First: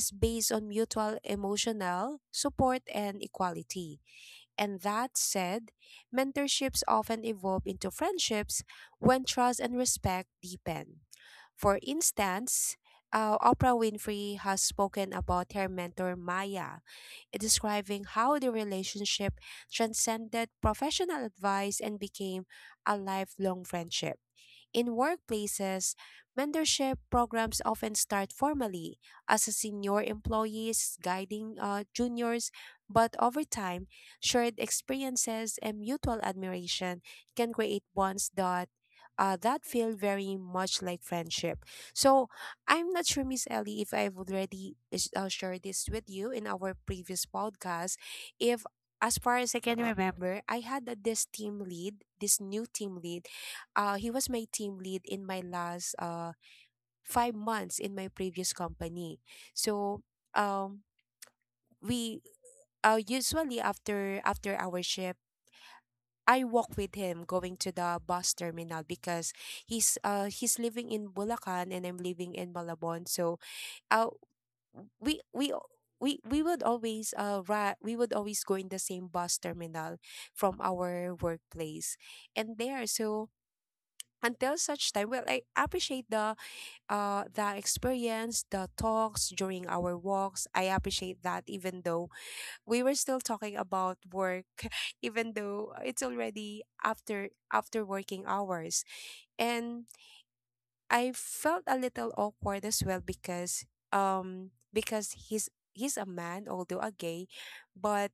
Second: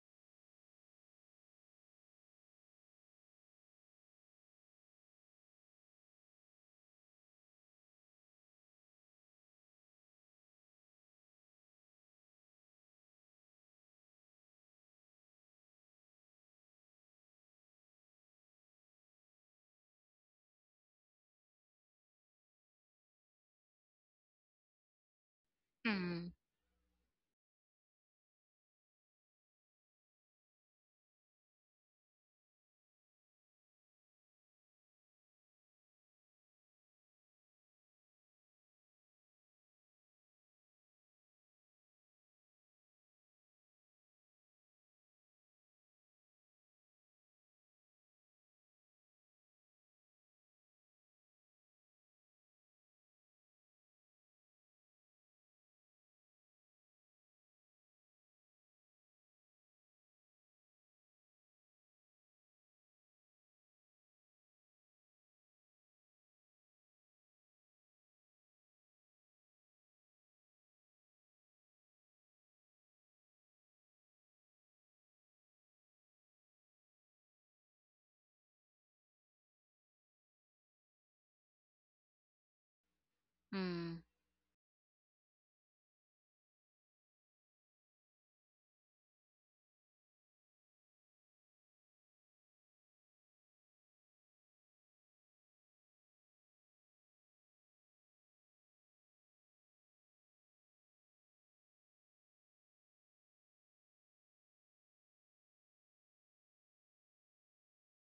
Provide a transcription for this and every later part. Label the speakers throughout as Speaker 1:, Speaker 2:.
Speaker 1: is based on mutual emotional support and equality. And that said, mentorships often evolve into friendships when trust and respect deepen. For instance, Oprah Winfrey has spoken about her mentor Maya, describing how the relationship transcended professional advice and became a lifelong friendship. In workplaces,
Speaker 2: Mm,
Speaker 1: mentorship programs often start formally as a senior employees guiding juniors, but over time, shared experiences and mutual admiration can create bonds that that feel very much like friendship. So I'm not sure, Miss Ellie, if I've already shared this with you in our previous podcast. If as far as I can remember, I had a, this team lead, this new team lead he was my team lead in my last 5 months in my previous company. So um, we usually after our shift, I walk with him going to the bus terminal because he's living in Bulacan and I'm living in Malabon. So uh, we we. we would always we would always go in the same bus terminal from our workplace and there so
Speaker 2: mm,
Speaker 1: until such time, well, I appreciate the experience, the talks during our walks. I appreciate that, even though we were still talking about work, even though it's already after working hours. And I felt a little awkward as well because he's a man, although a gay, but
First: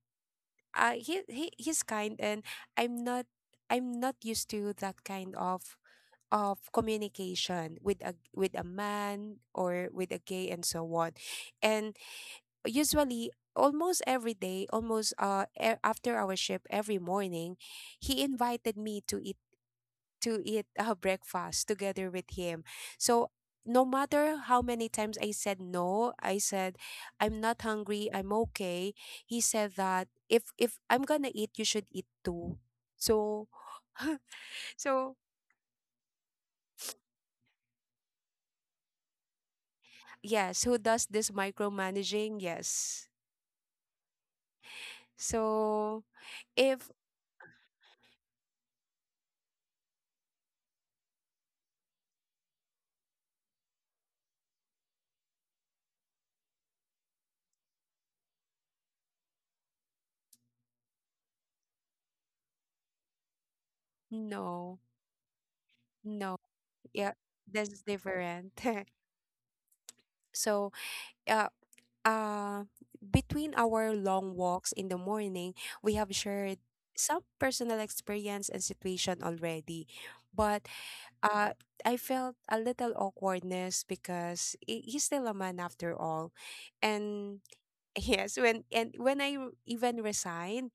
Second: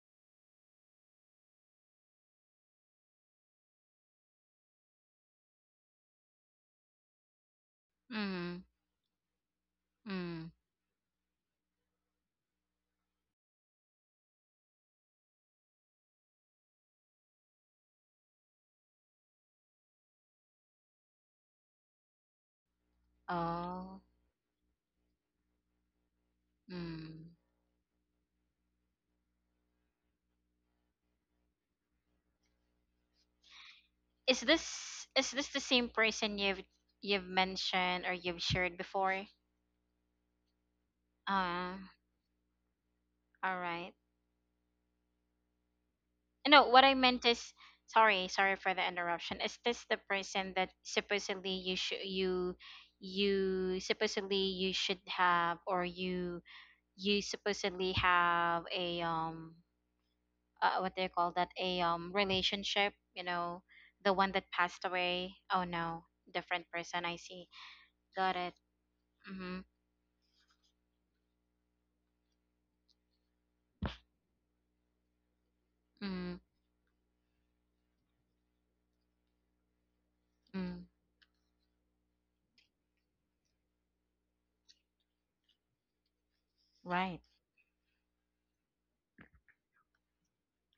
Speaker 1: he's kind, and I'm not I'm not used to that kind of communication with
Speaker 2: mm,
Speaker 1: a man or with a gay
Speaker 2: mm.
Speaker 1: and so on. And usually almost every day, almost after our shift every morning he invited me to eat breakfast together with him. So no
Speaker 2: Oh.
Speaker 1: matter how many times I said no, I said
Speaker 2: Mm.
Speaker 1: I'm not hungry, I'm okay. He said that if I'm gonna eat, you should eat too. So
Speaker 2: Is this
Speaker 1: so
Speaker 2: is this the same person you've mentioned or you've shared before?
Speaker 1: yes, who does this
Speaker 2: Uh,
Speaker 1: micromanaging? Yes.
Speaker 2: all right.
Speaker 1: So
Speaker 2: No, what I
Speaker 1: if
Speaker 2: meant is sorry, sorry for the interruption. Is this the person that supposedly you should you supposedly you should have or you supposedly have a what do you call that, a relationship, you know, the one that passed
Speaker 1: no,
Speaker 2: away. Oh no,
Speaker 1: no,
Speaker 2: different person. I
Speaker 1: yeah,
Speaker 2: see.
Speaker 1: that's
Speaker 2: Got it.
Speaker 1: different.
Speaker 2: Mm-hmm.
Speaker 1: So uh, uh, between our long walks in the morning, we have
Speaker 2: mm-hmm.
Speaker 1: shared some personal experience and situation already, but
Speaker 2: Mm,
Speaker 1: uh, I felt a little awkwardness because he's still a man after all,
Speaker 2: right.
Speaker 1: and yes, when I even resigned,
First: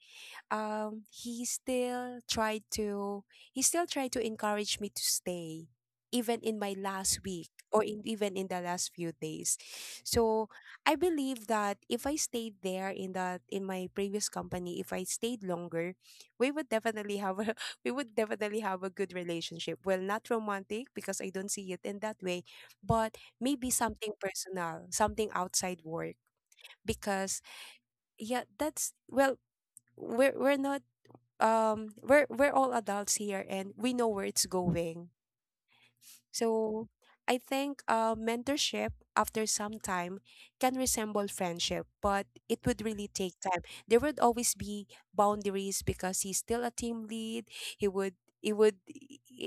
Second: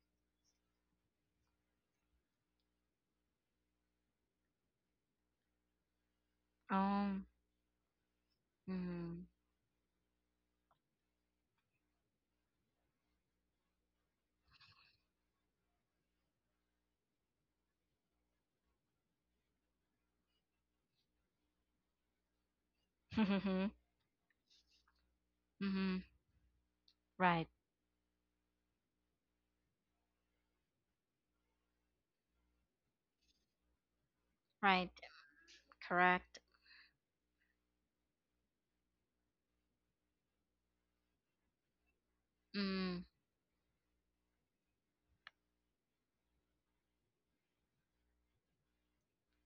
Speaker 1: he still tried to he still tried to encourage me to stay even in my last
Speaker 2: Um.
Speaker 1: week or in, even in the last few
Speaker 2: Mm,
Speaker 1: days. So I believe that if I stayed there in that in my previous company, if I stayed longer, we would definitely have a we would definitely have a good relationship, well, not romantic because I don't see it in that way, but maybe something personal, something outside
Speaker 2: mm-hmm.
Speaker 1: work. Because
Speaker 2: Right.
Speaker 1: yeah, that's, well, we're not we're we're all adults here and we know where it's
Speaker 2: Right.
Speaker 1: going.
Speaker 2: Correct.
Speaker 1: So I think mentorship after some time can resemble friendship, but it would
Speaker 2: Mm,
Speaker 1: really take time. There would always be boundaries because he's still a team lead. He would he would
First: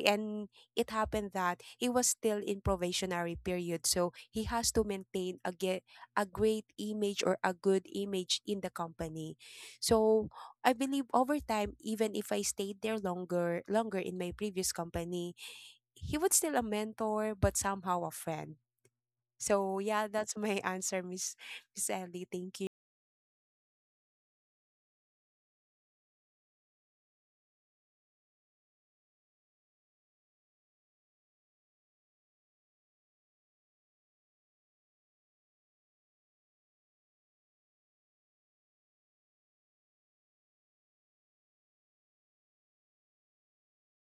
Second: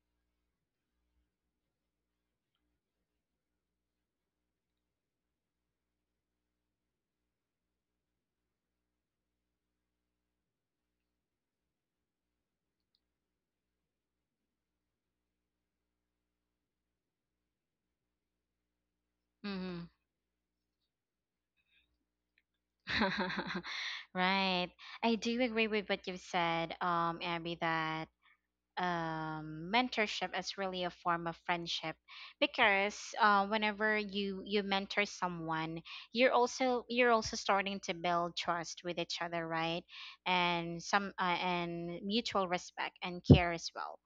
Speaker 1: and it happened that he was still in probationary period so he has to maintain a get a great image or a good image in the company. So I believe over time, even if I stayed there longer in my previous company, he was still a mentor, but somehow a friend. So
Speaker 2: mm-hmm.
Speaker 1: yeah, that's my answer, Miss Ellie. Thank you.
Speaker 2: Right. I do agree with what you've said, Abby, that mentorship is really a form of friendship because whenever you mentor someone, you're also starting to build trust with each other, right? And some and mutual respect and care as well.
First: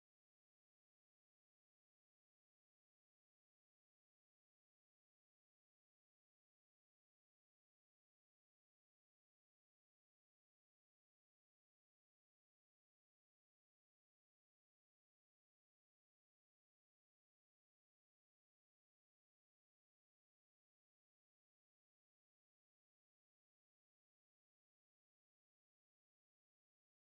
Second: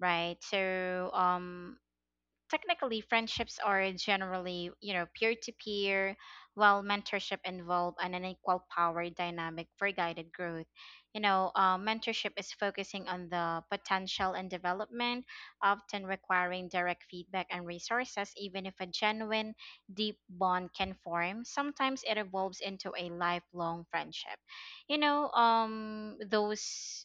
Speaker 2: Right. So, technically, friendships are generally, you know, peer to peer, while mentorship involve an unequal power dynamic for guided growth. You know, mentorship is focusing on the potential and development, often requiring direct feedback and resources, even if a genuine, deep bond can form. Sometimes it evolves into a lifelong friendship. You know, those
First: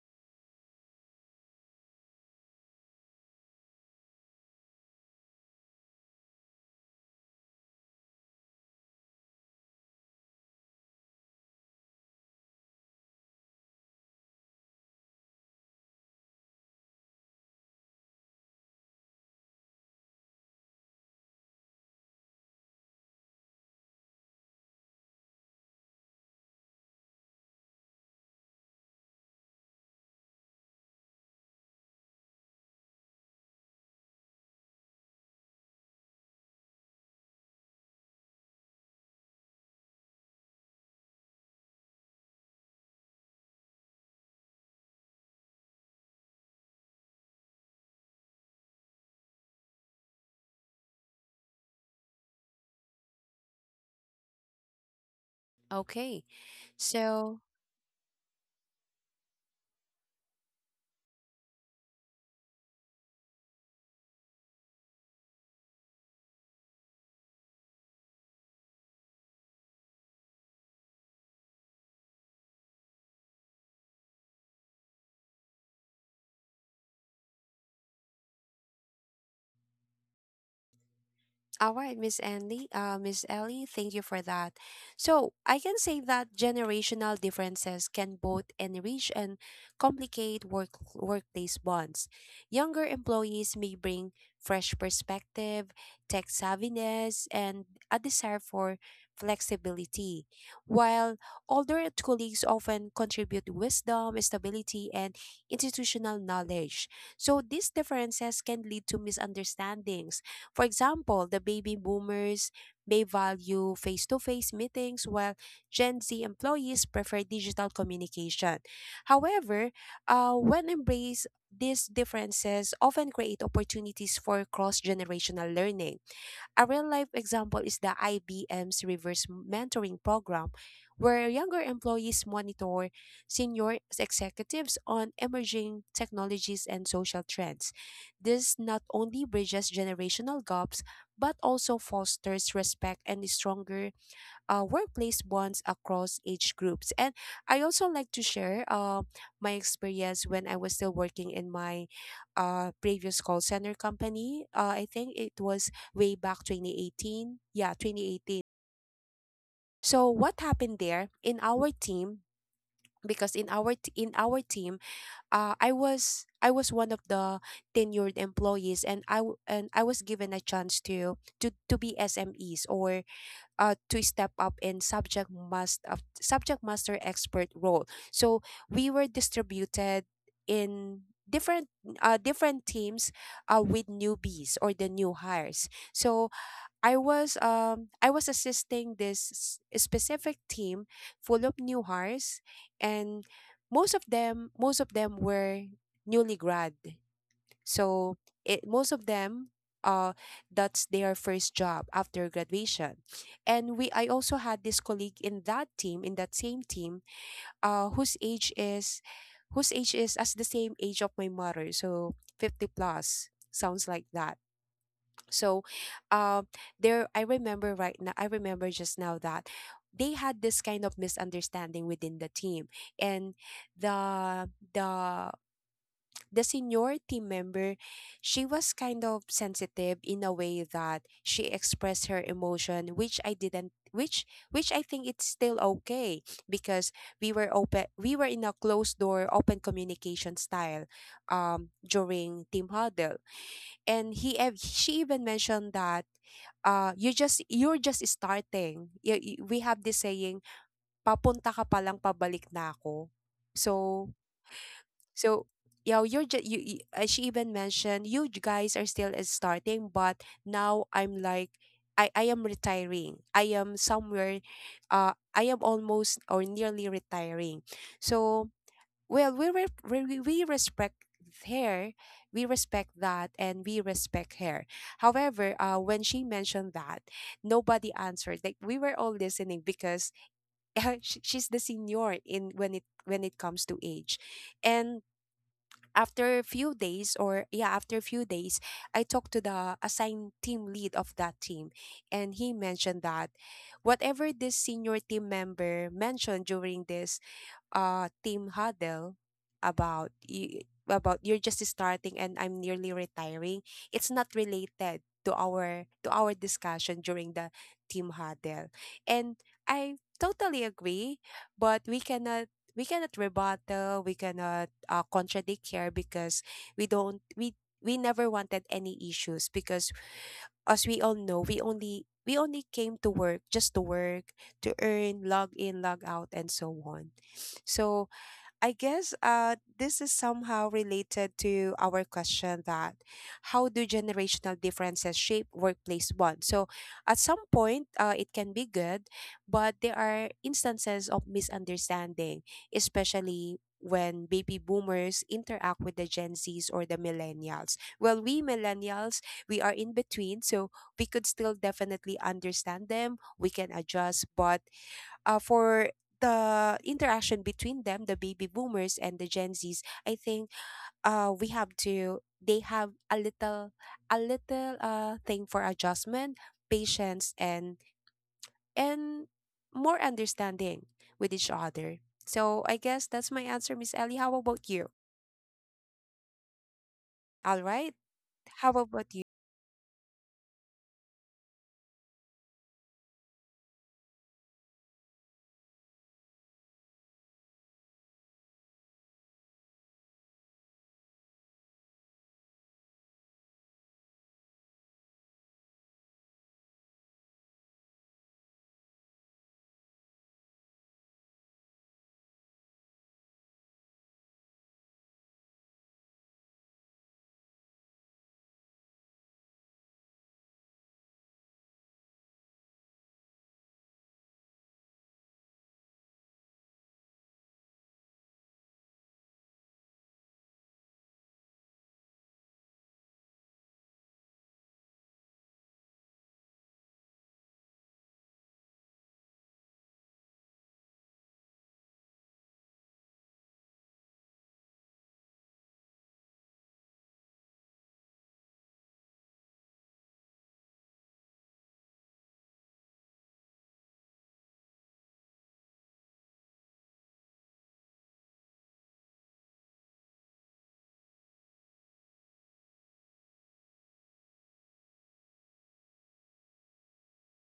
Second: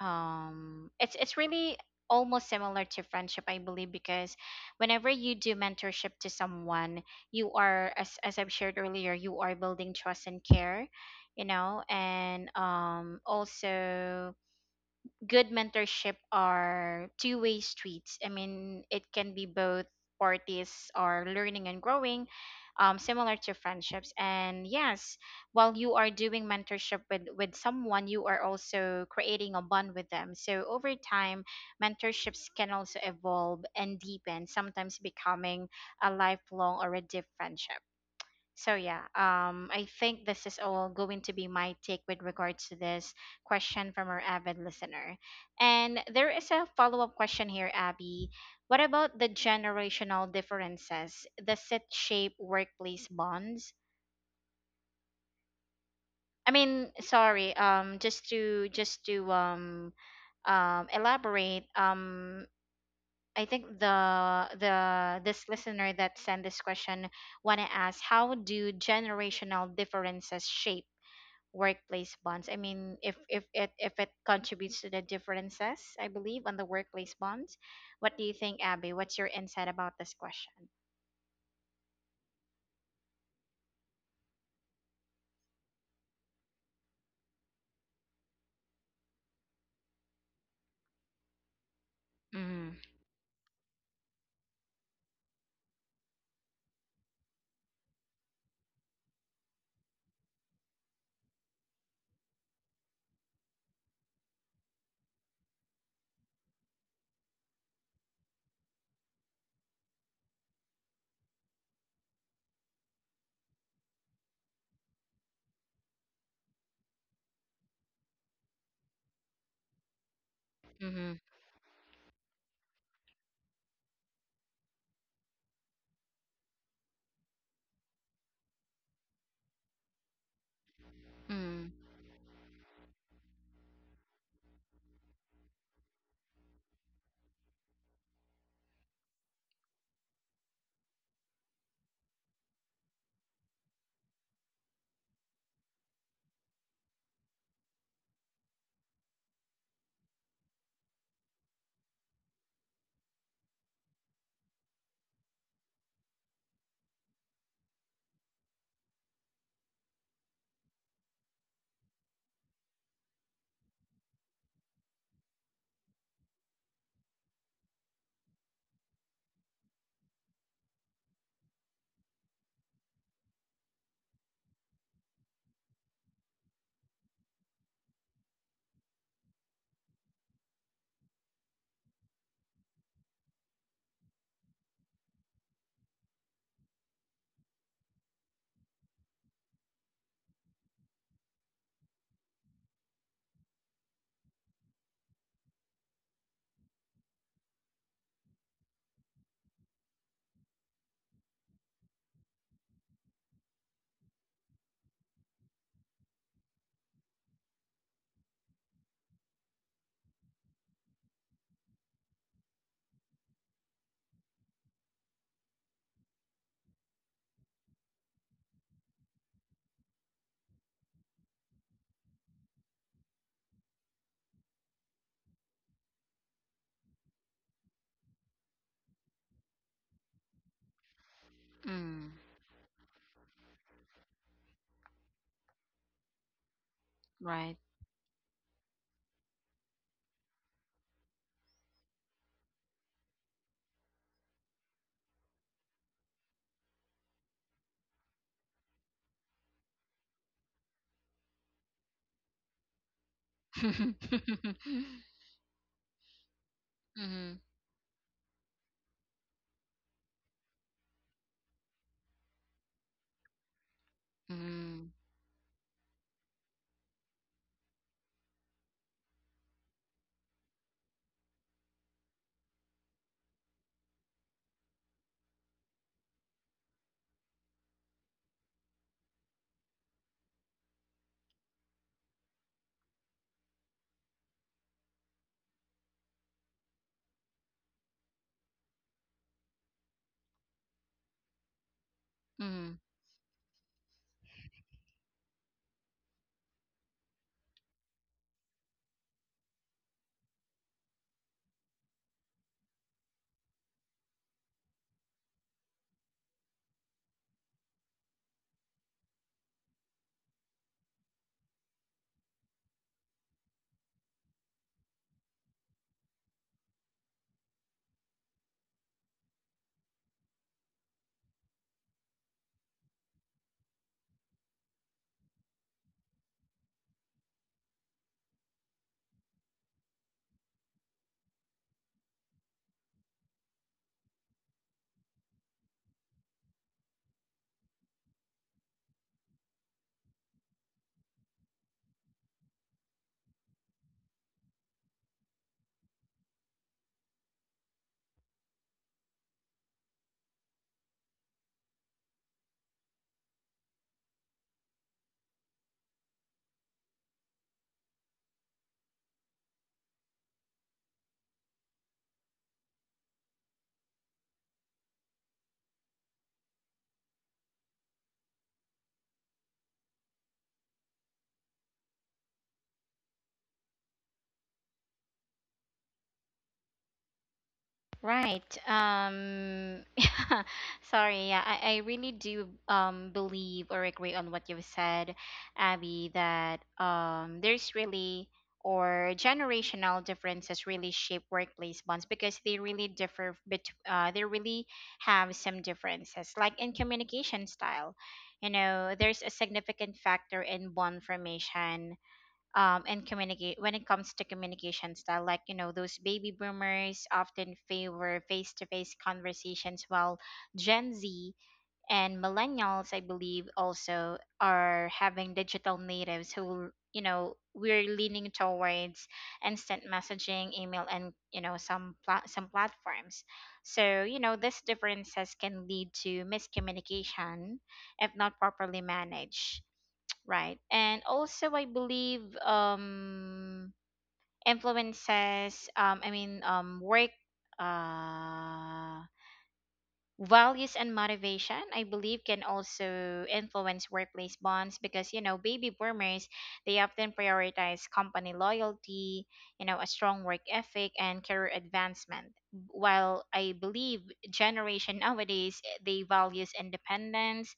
Speaker 2: it's really almost similar to friendship, I believe, because whenever you do mentorship to someone, you are, as I've shared earlier, you are building trust and care, you know, and also good mentorship are two-way streets. I mean, it can be both parties are learning and growing, similar to friendships. And yes, while you are doing mentorship with someone, you are also creating a bond with them. So over time, mentorships can also evolve and deepen, sometimes becoming a lifelong or a deep friendship. So yeah, I think this is all going to be my take with regards to this question from our avid listener. And there is a follow-up question here, Abby. What about the generational differences? Does it shape workplace bonds?
Speaker 1: Okay,
Speaker 2: I mean,
Speaker 1: so.
Speaker 2: sorry, just to elaborate, I think the this listener that sent this question want to ask how do generational differences shape workplace bonds. I mean, if if it contributes to the differences, I believe, on the workplace bonds. What do you think, Abby? What's your insight about this question?
Speaker 1: All right, Miss Andy, Miss Ellie, thank you for that. So I can say that generational differences can both enrich and complicate workplace bonds.
Speaker 2: Mm,
Speaker 1: Younger employees may bring fresh perspective, tech savviness, and a desire for flexibility, while older colleagues often contribute wisdom, stability, and institutional knowledge. So these differences can lead to misunderstandings. For example, the baby boomers may value face to face meetings while Gen Z employees prefer digital communication. However, when
Speaker 2: mm-hmm,
Speaker 1: embraced, these differences often create opportunities for cross generational learning. A real life example is the IBM's reverse mentoring program, where younger
Speaker 2: mm,
Speaker 1: employees monitor senior executives on emerging technologies and social trends. This not only bridges generational gaps, but also fosters respect and a stronger workplace bonds across age groups. And I also like to share my experience when I was still working in my previous call center company. I think it was way back 2018. Yeah, 2018. So what happened there in our team? Because in our in our team, uh, I was one of the tenured employees, and and I was given a chance to to be SMEs or to step up in subject master expert role. So we were distributed in different different teams with newbies or the new hires. So I was assisting this specific team full of new hires, and most of them were newly grad, so it most of them uh that's their first job after graduation. And we I also had this colleague in that team, in that same team, uh whose age is whose age is as the same age of my mother. So 50 plus sounds like that. So uh, there I remember right now, I remember just now that they had this kind of misunderstanding within the team, and the the the senior team member, she was kind of sensitive in a way that she
Speaker 2: mm,
Speaker 1: expressed her emotion, which I didn't which I think it's still okay because we were
Speaker 2: right.
Speaker 1: open, we were in a closed door open communication style during team huddle. And she even mentioned that you just you're just starting. We have this saying, papunta ka pa lang pabalik na ako. So
Speaker 2: mm-hmm,
Speaker 1: so, yeah, you're just She
Speaker 2: mm-hmm,
Speaker 1: even mentioned you guys are still is starting, but now I'm like, I am retiring. I am somewhere,
Speaker 2: mm-hmm.
Speaker 1: I am almost or nearly retiring. So, well, we respect her, we respect that, and we respect her. However, when she mentioned that, nobody answered. Like we were all listening because she's the senior in when it comes to age, and after a few days or yeah after a few days I talked to the assigned team lead of that team, and he mentioned that whatever this senior team member mentioned during this team huddle about you about you're just starting and I'm nearly retiring, it's not related to our discussion during the team huddle. And I totally agree, but we cannot rebuttal, we cannot contradict here because we don't we never wanted any issues because as we all know, we only came to work just to work, to earn, log in, log out and so on. So I guess this is somehow related to our question that how do generational differences shape workplace bonds? So at some point, it can be good, but there are instances of misunderstanding, especially when baby boomers interact with the Gen Zs or the millennials. Well, we millennials, we are in between, so we could still definitely understand them, we can adjust, but for the interaction between them, the baby boomers and the Gen Zs, I think they have a little, a little thing for adjustment, patience, and more understanding with each other. So I guess that's my answer, Miss Ellie. How about you? All right.
Speaker 2: Right.
Speaker 1: How about you?
Speaker 2: Sorry. Yeah, I really do believe or agree on what you've said, Abby, that there's really or generational differences really shape workplace bonds because they really differ bet they really have some differences like in communication style. You know, there's a significant factor in bond formation, and communicate when it comes to communication style, like, you know, those baby boomers often favor face-to-face conversations while Gen Z and millennials, I believe, also are having digital natives who, you know, we're leaning towards instant messaging, email, and you know, some platforms. So you know these differences can lead to miscommunication if not properly managed. Right. And also I believe influences I mean work uh values and motivation, I believe, can also influence workplace bonds because you know baby boomers, they often prioritize company loyalty, you know, a strong work ethic and career advancement. While I believe generation nowadays, they values independence,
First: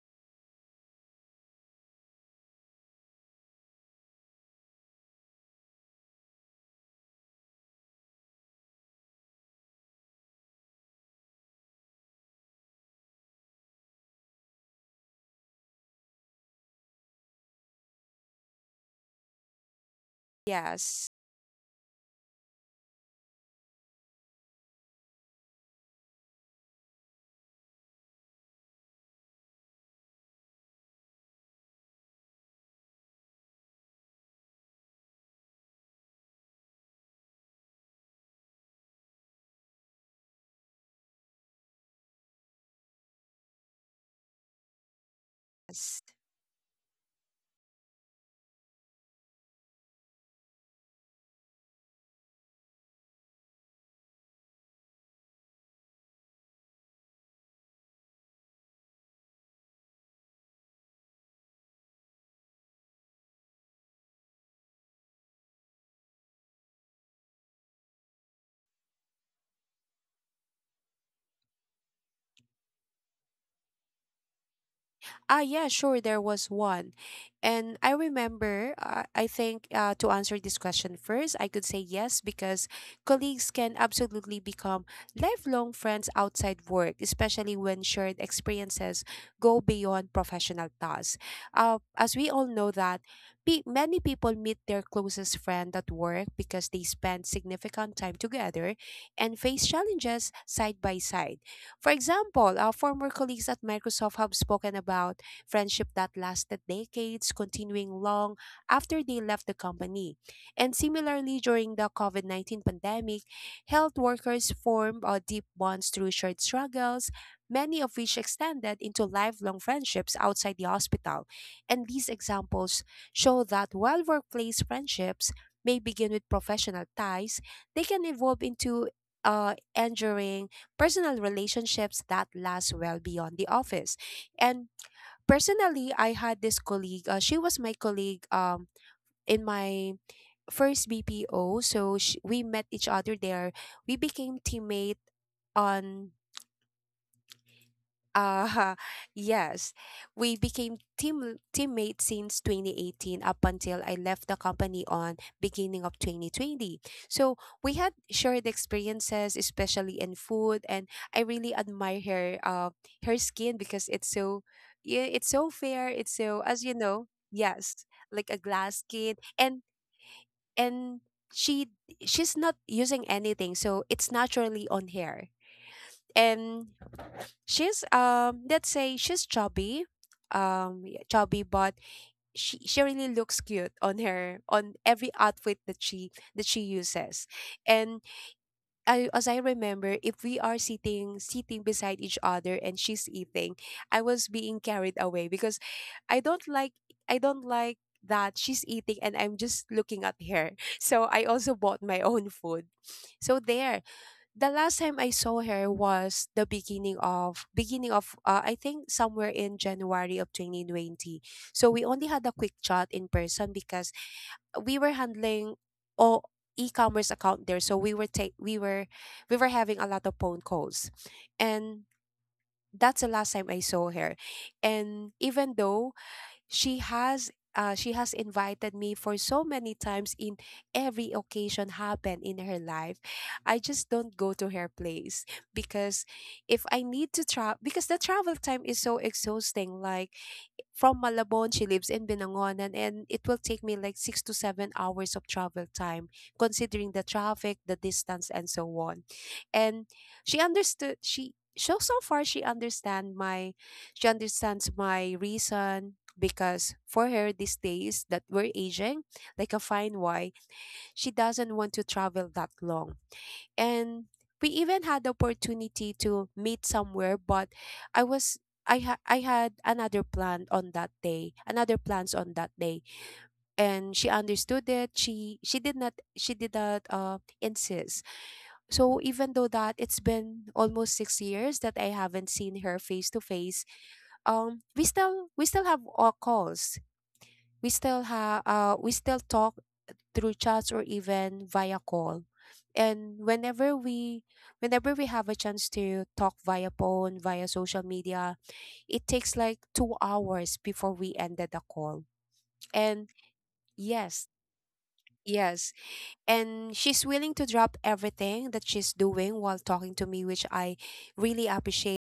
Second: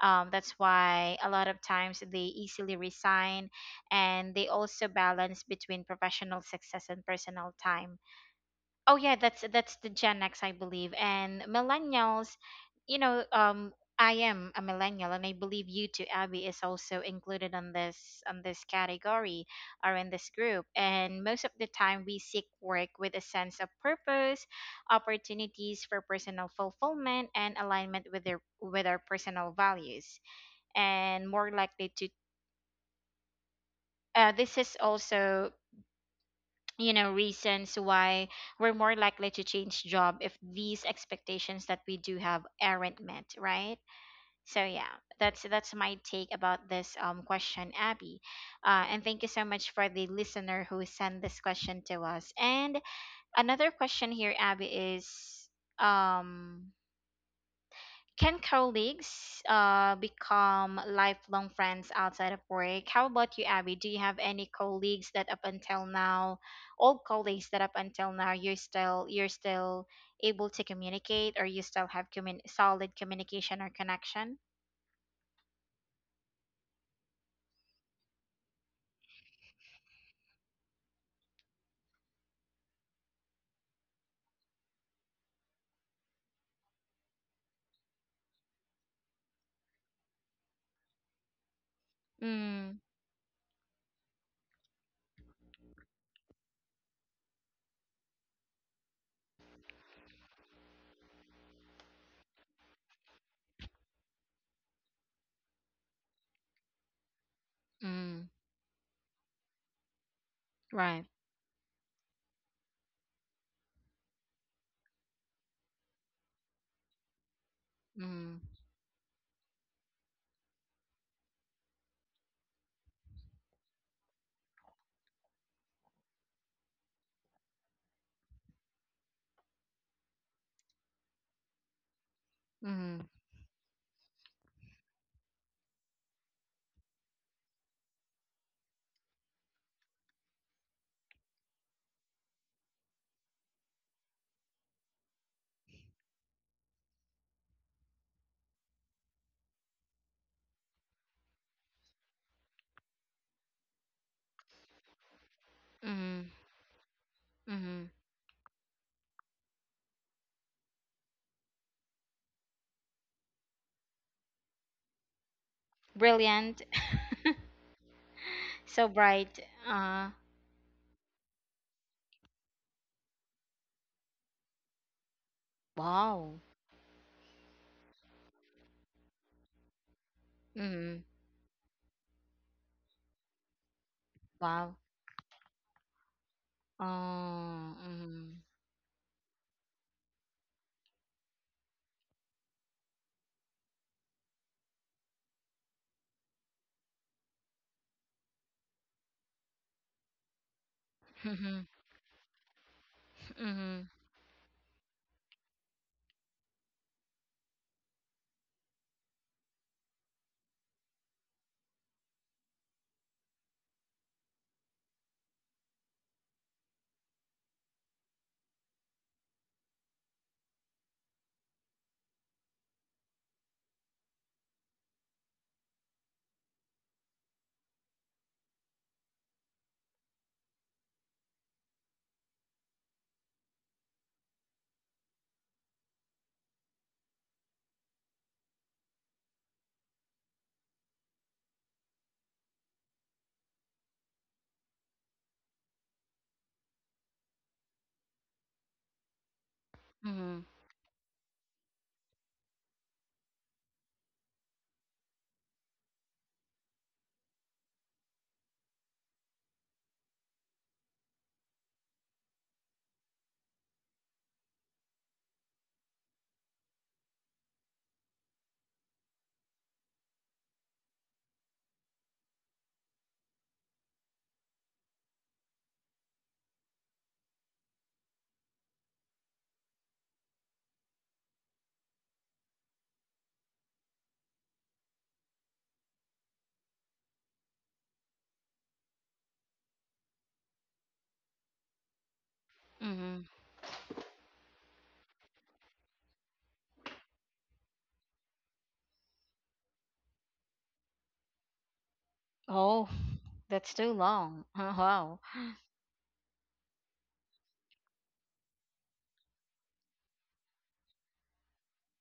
Speaker 2: that's why a lot of times they easily resign, and they also balance between professional success and personal time. Oh yeah, that's the Gen X, I believe. And millennials, you know, I am a millennial, and I believe you too, Abby, is also included on this category or in this group.
Speaker 1: Yes.
Speaker 2: And most of the time we seek work with a sense of purpose, opportunities for personal fulfillment, and alignment with their with our personal values, and more likely to this is also, you know, reasons why we're more likely to change job if these expectations that we do have aren't met, right? So yeah, that's my take about this question, Abby. And thank you so much for the listener who sent this question to us. And another question here, Abby, is um can colleagues become lifelong friends outside of work? How about you, Abby? Do you have any colleagues that up until now, old colleagues that up until now you're still able to communicate, or you still have solid communication or connection?
Speaker 1: Ah, yeah, sure. There was one. And I remember, I think to answer this question first, I could say yes because colleagues can absolutely become lifelong friends outside work, especially when shared experiences go beyond professional tasks. As we all know
Speaker 2: Mm,
Speaker 1: that many people meet their closest friend at work because they spend significant time together and face challenges side by side. For example, our former colleagues at Microsoft have spoken about friendship that lasted decades, continuing
Speaker 2: mm,
Speaker 1: long after they left the company. And
Speaker 2: right.
Speaker 1: similarly, during the COVID 19 pandemic, health workers formed deep bonds through shared struggles, many of which
Speaker 2: Mm,
Speaker 1: extended into lifelong friendships outside the hospital. And these examples show that while workplace friendships may begin with professional ties, they can evolve into enduring personal relationships that last well
Speaker 2: mm,
Speaker 1: beyond the office. And personally, I had this colleague. She was my colleague in my first BPO. So sh we met each other there. We became teammate on uh, yes, we became teammates since 2018 up until I left the company on beginning of
Speaker 2: mm,
Speaker 1: 2020. So we had
Speaker 2: mm.
Speaker 1: shared experiences, especially in food, and I really admire her skin because it's so yeah, it's so fair. It's so, as
Speaker 2: Brilliant.
Speaker 1: you know, yes, like a glass
Speaker 2: So
Speaker 1: skin,
Speaker 2: bright.
Speaker 1: and
Speaker 2: Uh,
Speaker 1: and she she's not using anything, so it's naturally on hair.
Speaker 2: wow.
Speaker 1: And she's, let's say, she's chubby, yeah,
Speaker 2: Mm,
Speaker 1: chubby, but she really looks cute on her on
Speaker 2: wow.
Speaker 1: every outfit that she uses.
Speaker 2: Oh,
Speaker 1: And
Speaker 2: mm,
Speaker 1: as I remember, if we are sitting beside each other and she's eating, I was being carried away because i don't like I don't like that she's eating and I'm just looking at her. So I also
Speaker 2: mm,
Speaker 1: bought my own food. So there,
Speaker 2: mm,
Speaker 1: the last time I saw her was the beginning of beginning of, I think, somewhere in January of 2020. So we only had a quick chat in person because we were handling all e-commerce account there. So we were having a lot of phone calls, and that's the last time I saw her. And even though she has she has invited me for so many times in every occasion happened in her life, I just don't go to her place because if I need to travel, because the travel time is so exhausting, like from Malabon. She lives in Binangonan, and it will take me like 6 to 7 hours of travel time, considering the traffic, the distance, and so on. And she
Speaker 2: mm.
Speaker 1: understood. She so So far, she she understands my reason, because for her, these days that we're aging like a fine wine, she doesn't want to travel that long. And we even had the opportunity to meet somewhere, but i was I had another plans on that day. And she understood it. She did not insist. So even though that it's been almost 6 years that I haven't seen her face to face, we still have our calls, we still talk through chats or even via call. And
Speaker 2: Mm-hmm.
Speaker 1: whenever we have a chance to talk via phone, via social media, it takes like 2 hours before we ended the call.
Speaker 2: Oh,
Speaker 1: And
Speaker 2: that's too
Speaker 1: yes,
Speaker 2: long. wow.
Speaker 1: yes, and she's willing to drop everything that she's doing while talking to me, which I really appreciate.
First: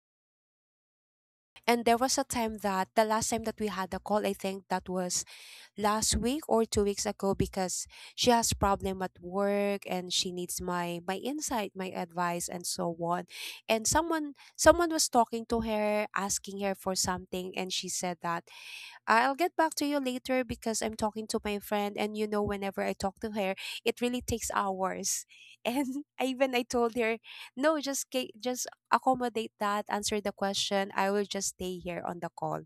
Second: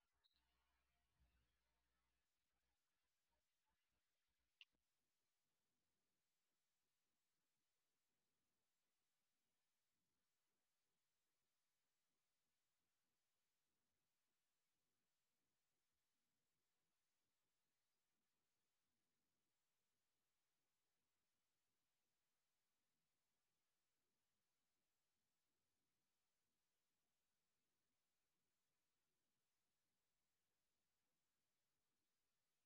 Speaker 1: And there was a time that the last time that we had a call, I think that was last week or 2 weeks ago, because she has problem at work and she needs my insight, my advice, and so on. And someone was talking to her, asking her for something, and she said that, "I'll get back to you later because I'm talking to my friend, and you know whenever I talk to her, it really takes hours." And I told her, "No, just accommodate that, answer the question. I will just stay here on the call."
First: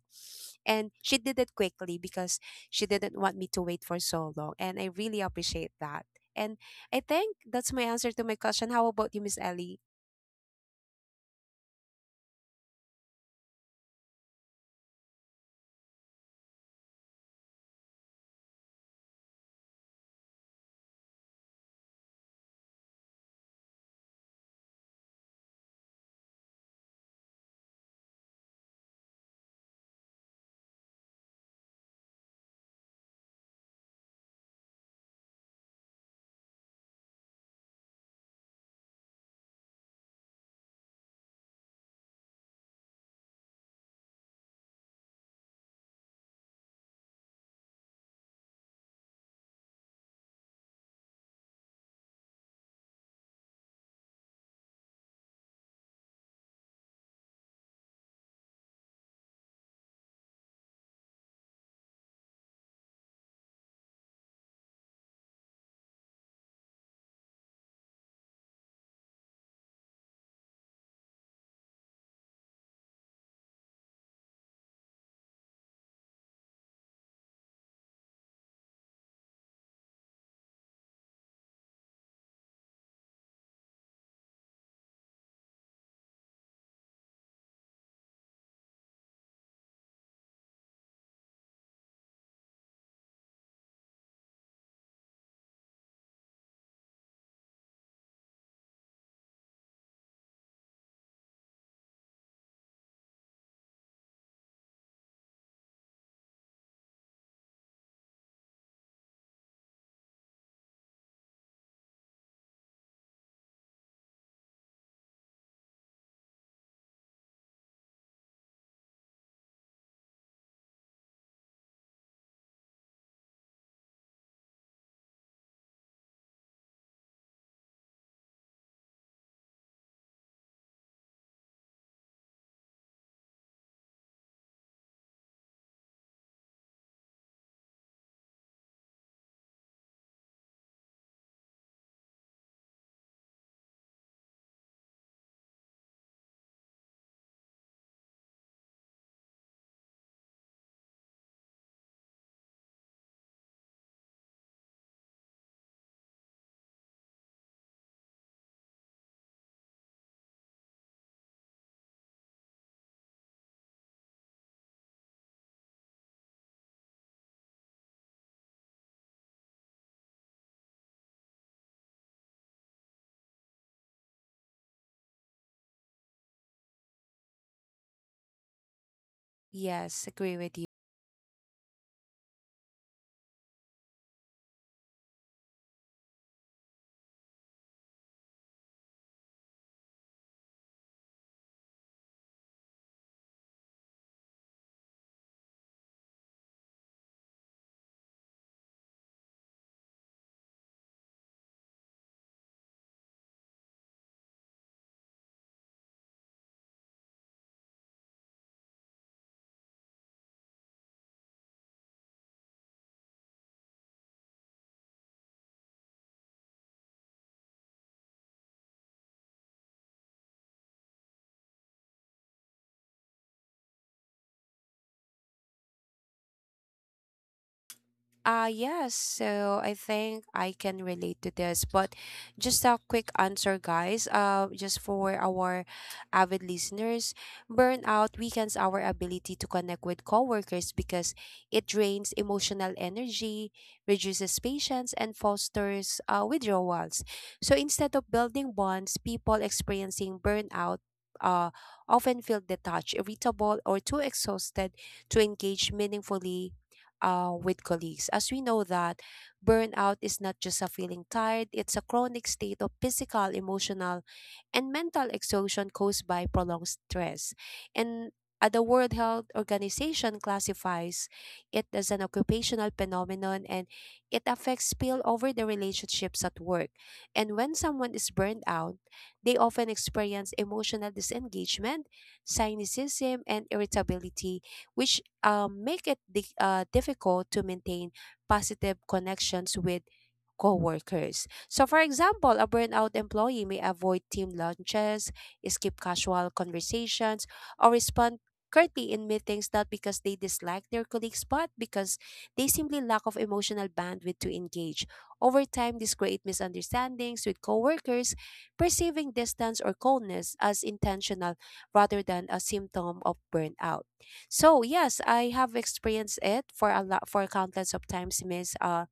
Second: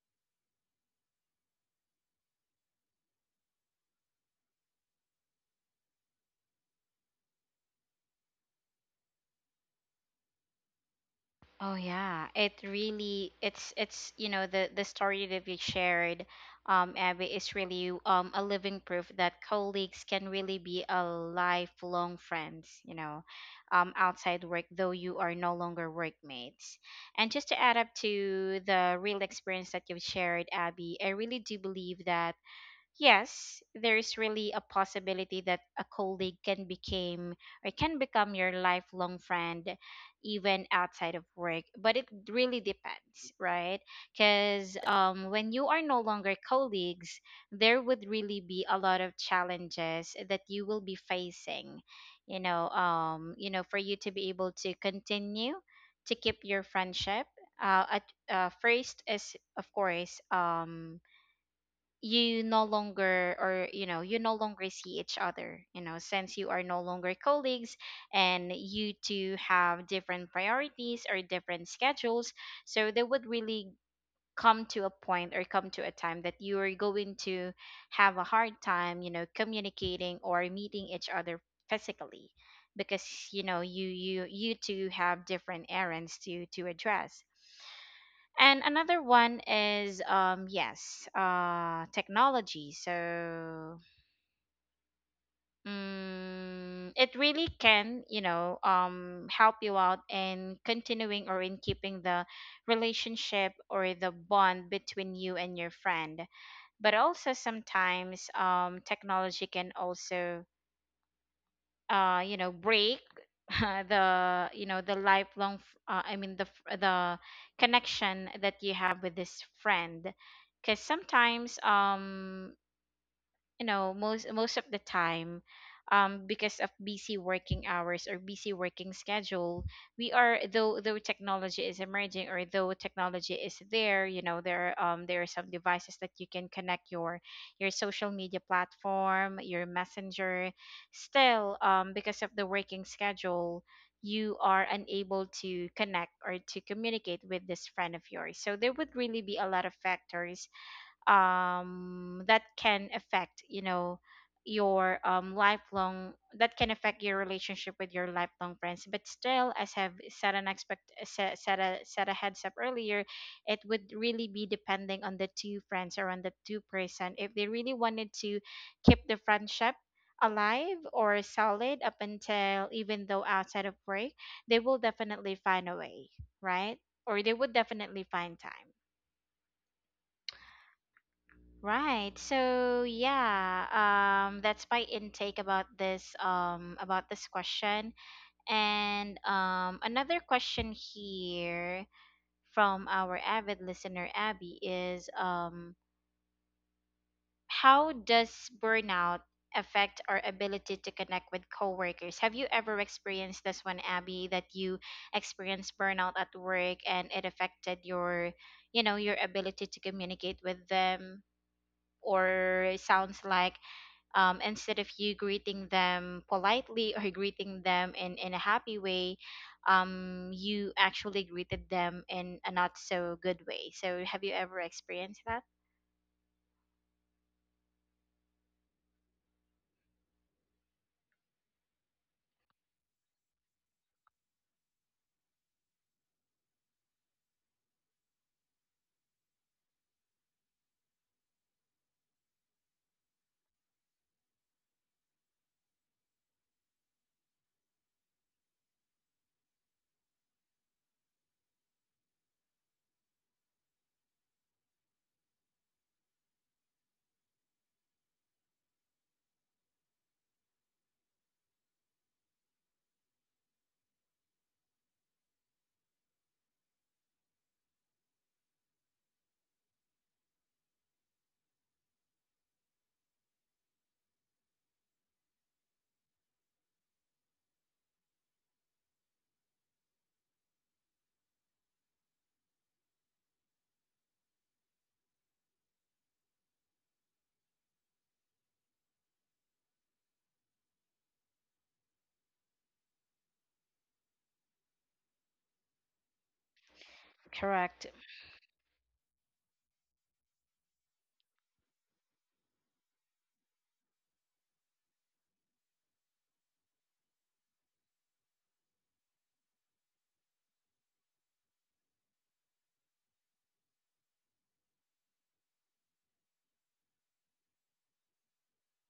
Speaker 1: And she did it quickly because she didn't want me to wait for so long, and I really appreciate that. And I think that's my answer to my question. How about you, Miss Ellie?
Speaker 2: Oh yeah, it really it's you know the story that we shared, Abby, is really a living proof that colleagues can really be a lifelong friends. You know, outside work though you are no longer workmates. And just to add up to the real experience that you've shared, Abby, I really do believe that yes, there is really a possibility that a colleague can become or can become your lifelong friend even outside of work, but it really depends, right? Cuz when you are no longer colleagues, there would really be a lot of challenges that you will be facing, you know, you know, for you to be able to continue to keep your friendship. At First is of course you no longer, or you know, you no longer see each other, you know, since you are no longer colleagues, and you two have different priorities or different schedules, so they would really come to a point or come to a time that you are going to have a hard time, you know, communicating or meeting each other physically because you know you two have different errands to address. And another one is, yes, technology. So it really can, you know, help you out in continuing or in keeping the relationship or the bond between you and your friend. But also sometimes technology can also you know break the you know the I mean the connection that you have with this friend because sometimes you know most of the time because of busy working hours or busy working schedule, we are, though technology is emerging, or though technology is there, you know, there are some devices that you can connect your social media platform, your messenger, still because of the working schedule, you are unable to connect or to communicate with this friend of yours, so there would really be a lot of factors, that can affect you know your lifelong that can affect your relationship with your lifelong friends. But still, as have said an expect set, set a heads up earlier, it would really be depending on the two friends or on the two-person if they really wanted to keep the friendship alive or solid up until even though outside of work, they will definitely find a way, right? Or they would definitely find time.
Speaker 1: Yes, agree with you.
Speaker 2: Right. So yeah, that's my intake about this question. And another question here from our avid listener, Abby, is how does burnout affect our ability to connect with coworkers? Have you ever experienced this one, Abby, that you experienced burnout at work, and it affected your, you know, your ability to communicate with them? Or it sounds like instead of you greeting them politely or greeting them in a happy way, you actually greeted them in a not so good way. So, have you ever experienced that?
Speaker 1: Yes, so I think I can relate to this, but just a quick answer, guys. Just for our avid listeners, burnout weakens our ability to connect with coworkers because it drains emotional energy, reduces patience, and fosters withdrawals. So instead of building bonds, people experiencing burnout uh, often feel detached, irritable, or too exhausted to engage meaningfully with colleagues, as we know that burnout is not just a feeling tired, it's a chronic state of physical, emotional, and mental exhaustion caused by prolonged stress. And the World Health Organization classifies it as an occupational phenomenon, and it affects spill over the relationships at work. And when someone is burned out, they often experience emotional disengagement, cynicism, and irritability, which make it difficult to maintain positive connections with coworkers. So, for example, a burnout employee may avoid team lunches, skip casual conversations, or
Speaker 2: Correct.
Speaker 1: respond curtly in meetings, not because they dislike their colleagues, but because they simply lack of emotional bandwidth to engage. Over time, this creates misunderstandings with coworkers, perceiving distance or coldness as intentional rather than a symptom of burnout. So yes, I have experienced it for a lot for countless of times, Miss uh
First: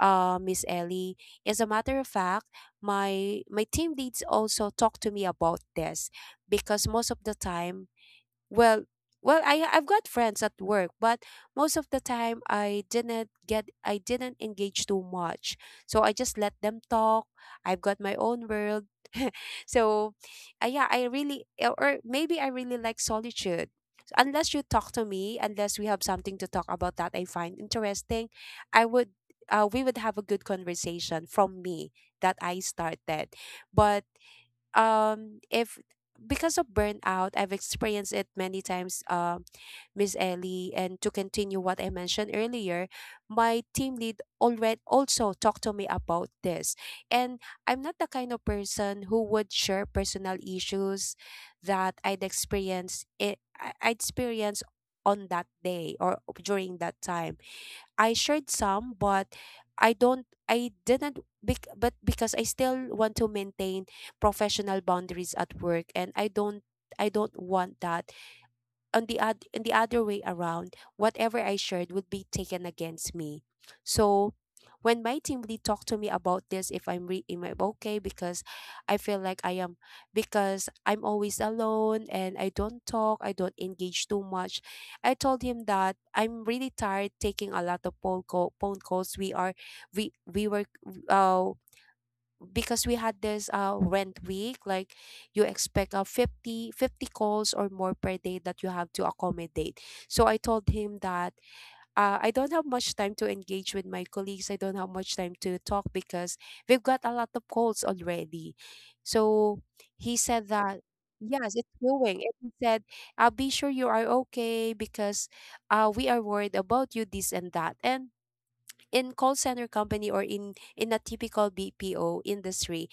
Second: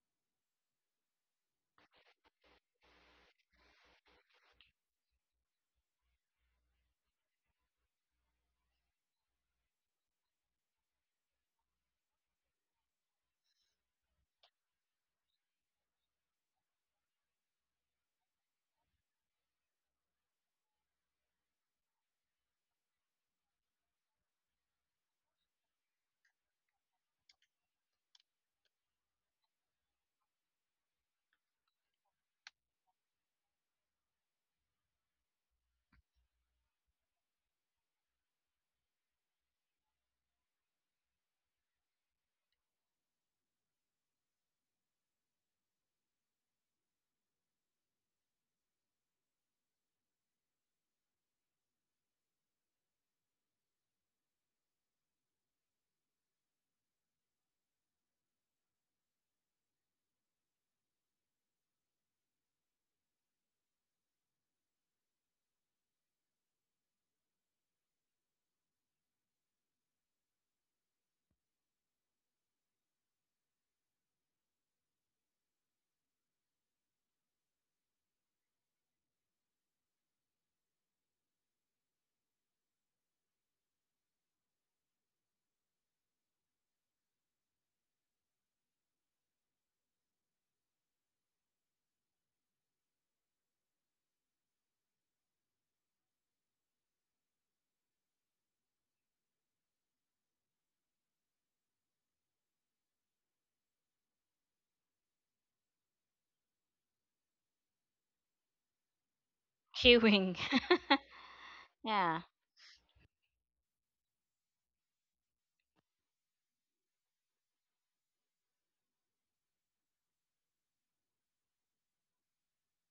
Speaker 1: uh Miss Ellie. As a matter of fact, my team leads also talk to me about this, because most of the time, well, well, I've got friends at work, but most of the time I didn't engage too much. So I just let them talk. I've got my own world. So, yeah, I really or maybe I really like solitude. So, unless you talk to me, unless we have something to talk about that I find interesting, I would we would have a good conversation from me that I started. But if because of burnout, I've experienced it many times, Miss Ellie, and to continue what I mentioned earlier, my team lead already also talked to me about this. And I'm not the kind of person who would share personal issues that I I'd experience on that day or during that time. I shared some, but because I still want to maintain professional boundaries at work, and I don't want that, on the other way around, whatever I shared would be taken against me. So when my team lead talked to me about this, if I'm re- am I okay? Because I feel like I am, because I'm always alone and I don't talk, I don't engage too much. I told him that I'm really tired taking a lot of phone calls. We were, uh because we had this rent week, like you expect 50 50 calls or more per day that you have to accommodate. So I told him that, I don't have much time to engage with my colleagues, I don't have much time to talk, because we've got a lot of calls already. So he
Speaker 2: Queuing.
Speaker 1: said that, "Yes, it's going,"
Speaker 2: Yeah.
Speaker 1: and he said, "I'll be sure you are okay because, we are worried about you, this and that." And in call center company, or in a typical BPO industry,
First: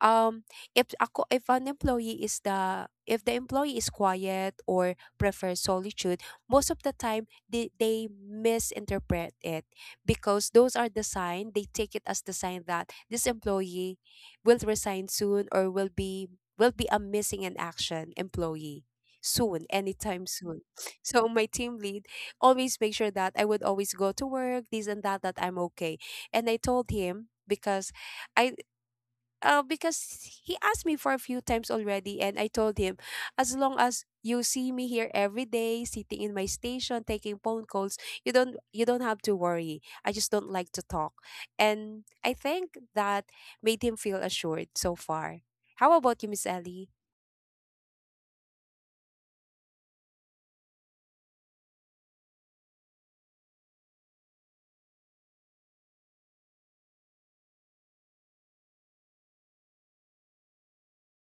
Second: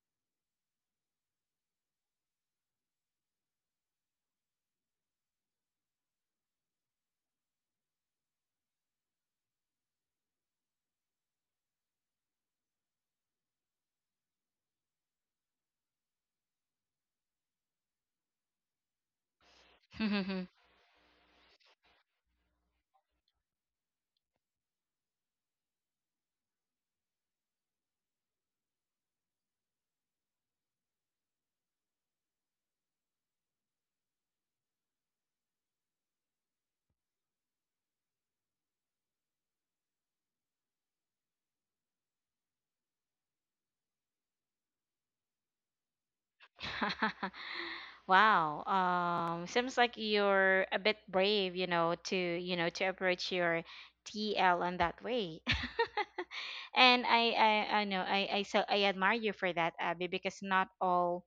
Speaker 1: um, if ako, if an employee is the if the employee is quiet or prefers solitude, most of the time they misinterpret it, because those are the sign, they take it as the sign that this employee will resign soon, or will be a missing in action employee soon, anytime soon. So my team lead always make sure that I would always go to work, this and that, that I'm okay. And I told him, because I because he asked me for a few times already, and I told him, "As long as you see me here every day sitting in my station taking phone calls, you don't have to worry, I just don't like to talk." And I think that made him feel assured so far. How about you, Miss Ellie?
Speaker 2: Wow. Seems like you're a bit brave, you know to approach your TL in that way. And I know I so I admire you for that, Abby, because not all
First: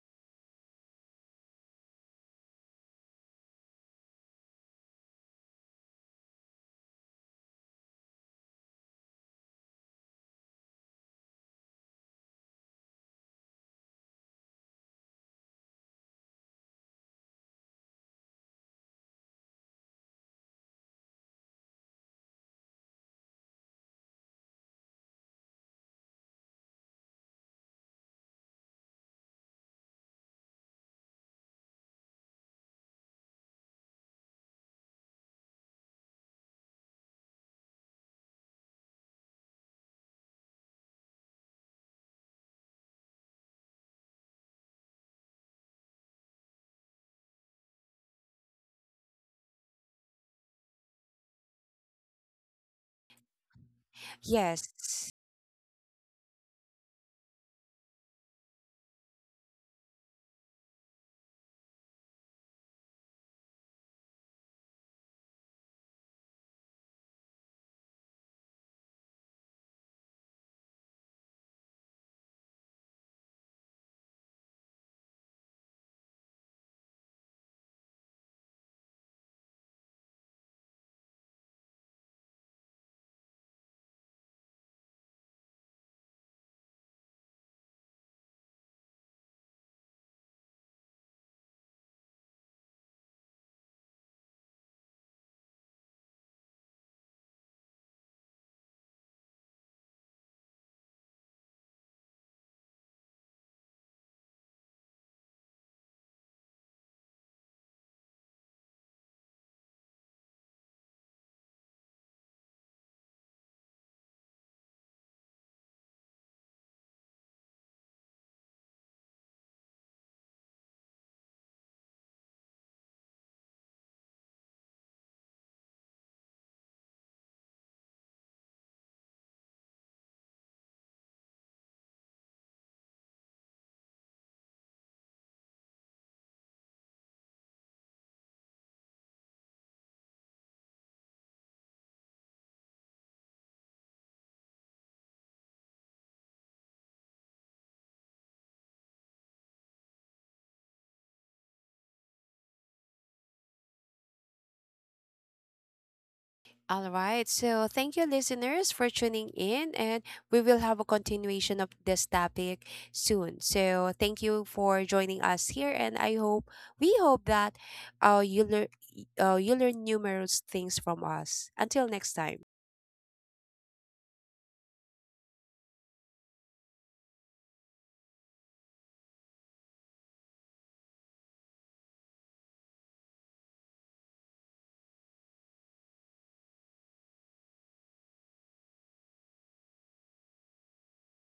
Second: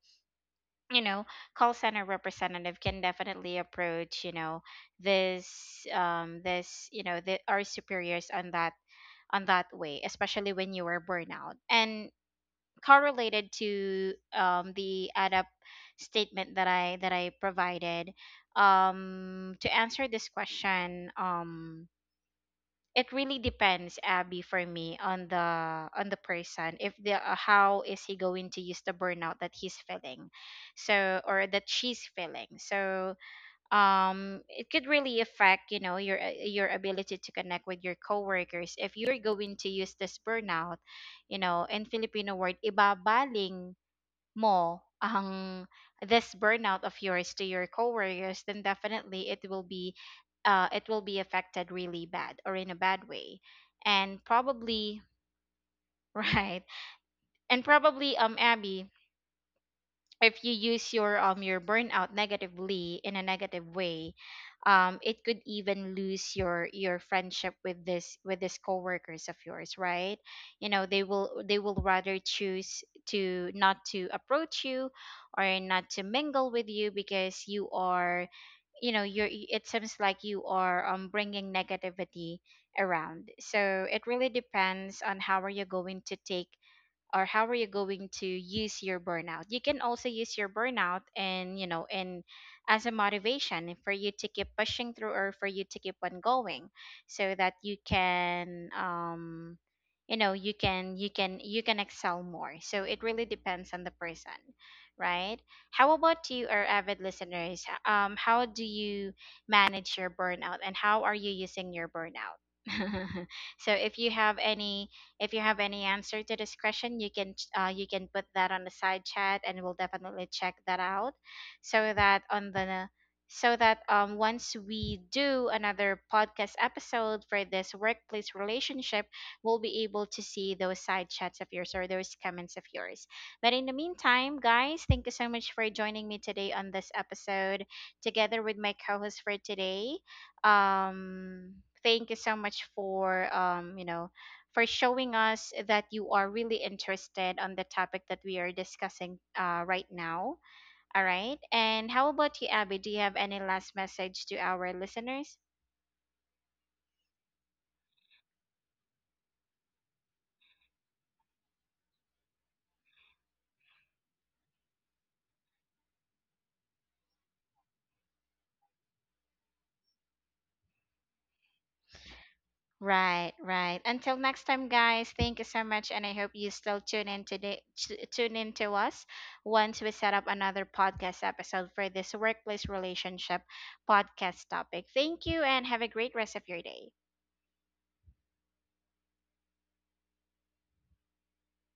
Speaker 2: you know call center representative can definitely approach, you know, this this, you know, the our superiors on that way, especially when you are burnout. And correlated to the add up statement that I that I provided to answer this question, it really depends, Abby, for me, on the person, if the how is he going to use the burnout that he's feeling so, or that she's feeling so, it could really affect, you know, your ability to connect with your coworkers. If you're going to use this burnout, you know, in Filipino word, ibabaling more this burnout of yours to your coworkers, then definitely it will be affected really bad or in a bad way, and
Speaker 1: Yes.
Speaker 2: probably right. And probably Abby, if you use your burnout negatively, in a negative way, it could even lose your friendship with this coworkers of yours, right? You know, they will rather choose to not to approach you or not to mingle with you because you are you know it seems like you are bringing negativity around. So it really depends on how are you going to take or how are you going to use your burnout. You can also use your burnout, and you know, and as a motivation for you to keep pushing through, or for you to keep on going so that you can you know you can you can excel more. So it really depends on the person, right? How about you, our avid listeners, how do you manage your burnout, and how are you using your burnout? So if you have any, if you have any answer to this question, you can you can put that on the side chat, and we'll definitely check that out, so that on the so that once we do another podcast episode for this workplace relationship, we'll be able to see those side chats of yours or those comments of yours. But in the meantime, guys, thank you so much for joining me today on this episode, together with my co-host for today. Thank you so much for you know, for showing us that you are really interested on the topic that we are discussing right now. All right. And how about you, Abby? Do you have any last message to our listeners?
Speaker 1: All right. So thank you, listeners, for tuning in, and we will have a continuation of this topic soon. So thank you for joining us here, and I hope we hope that, uh, you learn you learn numerous things from us. Until next time.
Speaker 2: Right, right. Until next time, guys. Thank you so much, and I hope you still tune in today. Tune in to us once we set up another podcast episode for this workplace relationship podcast topic. Thank you, and have a great rest of your day.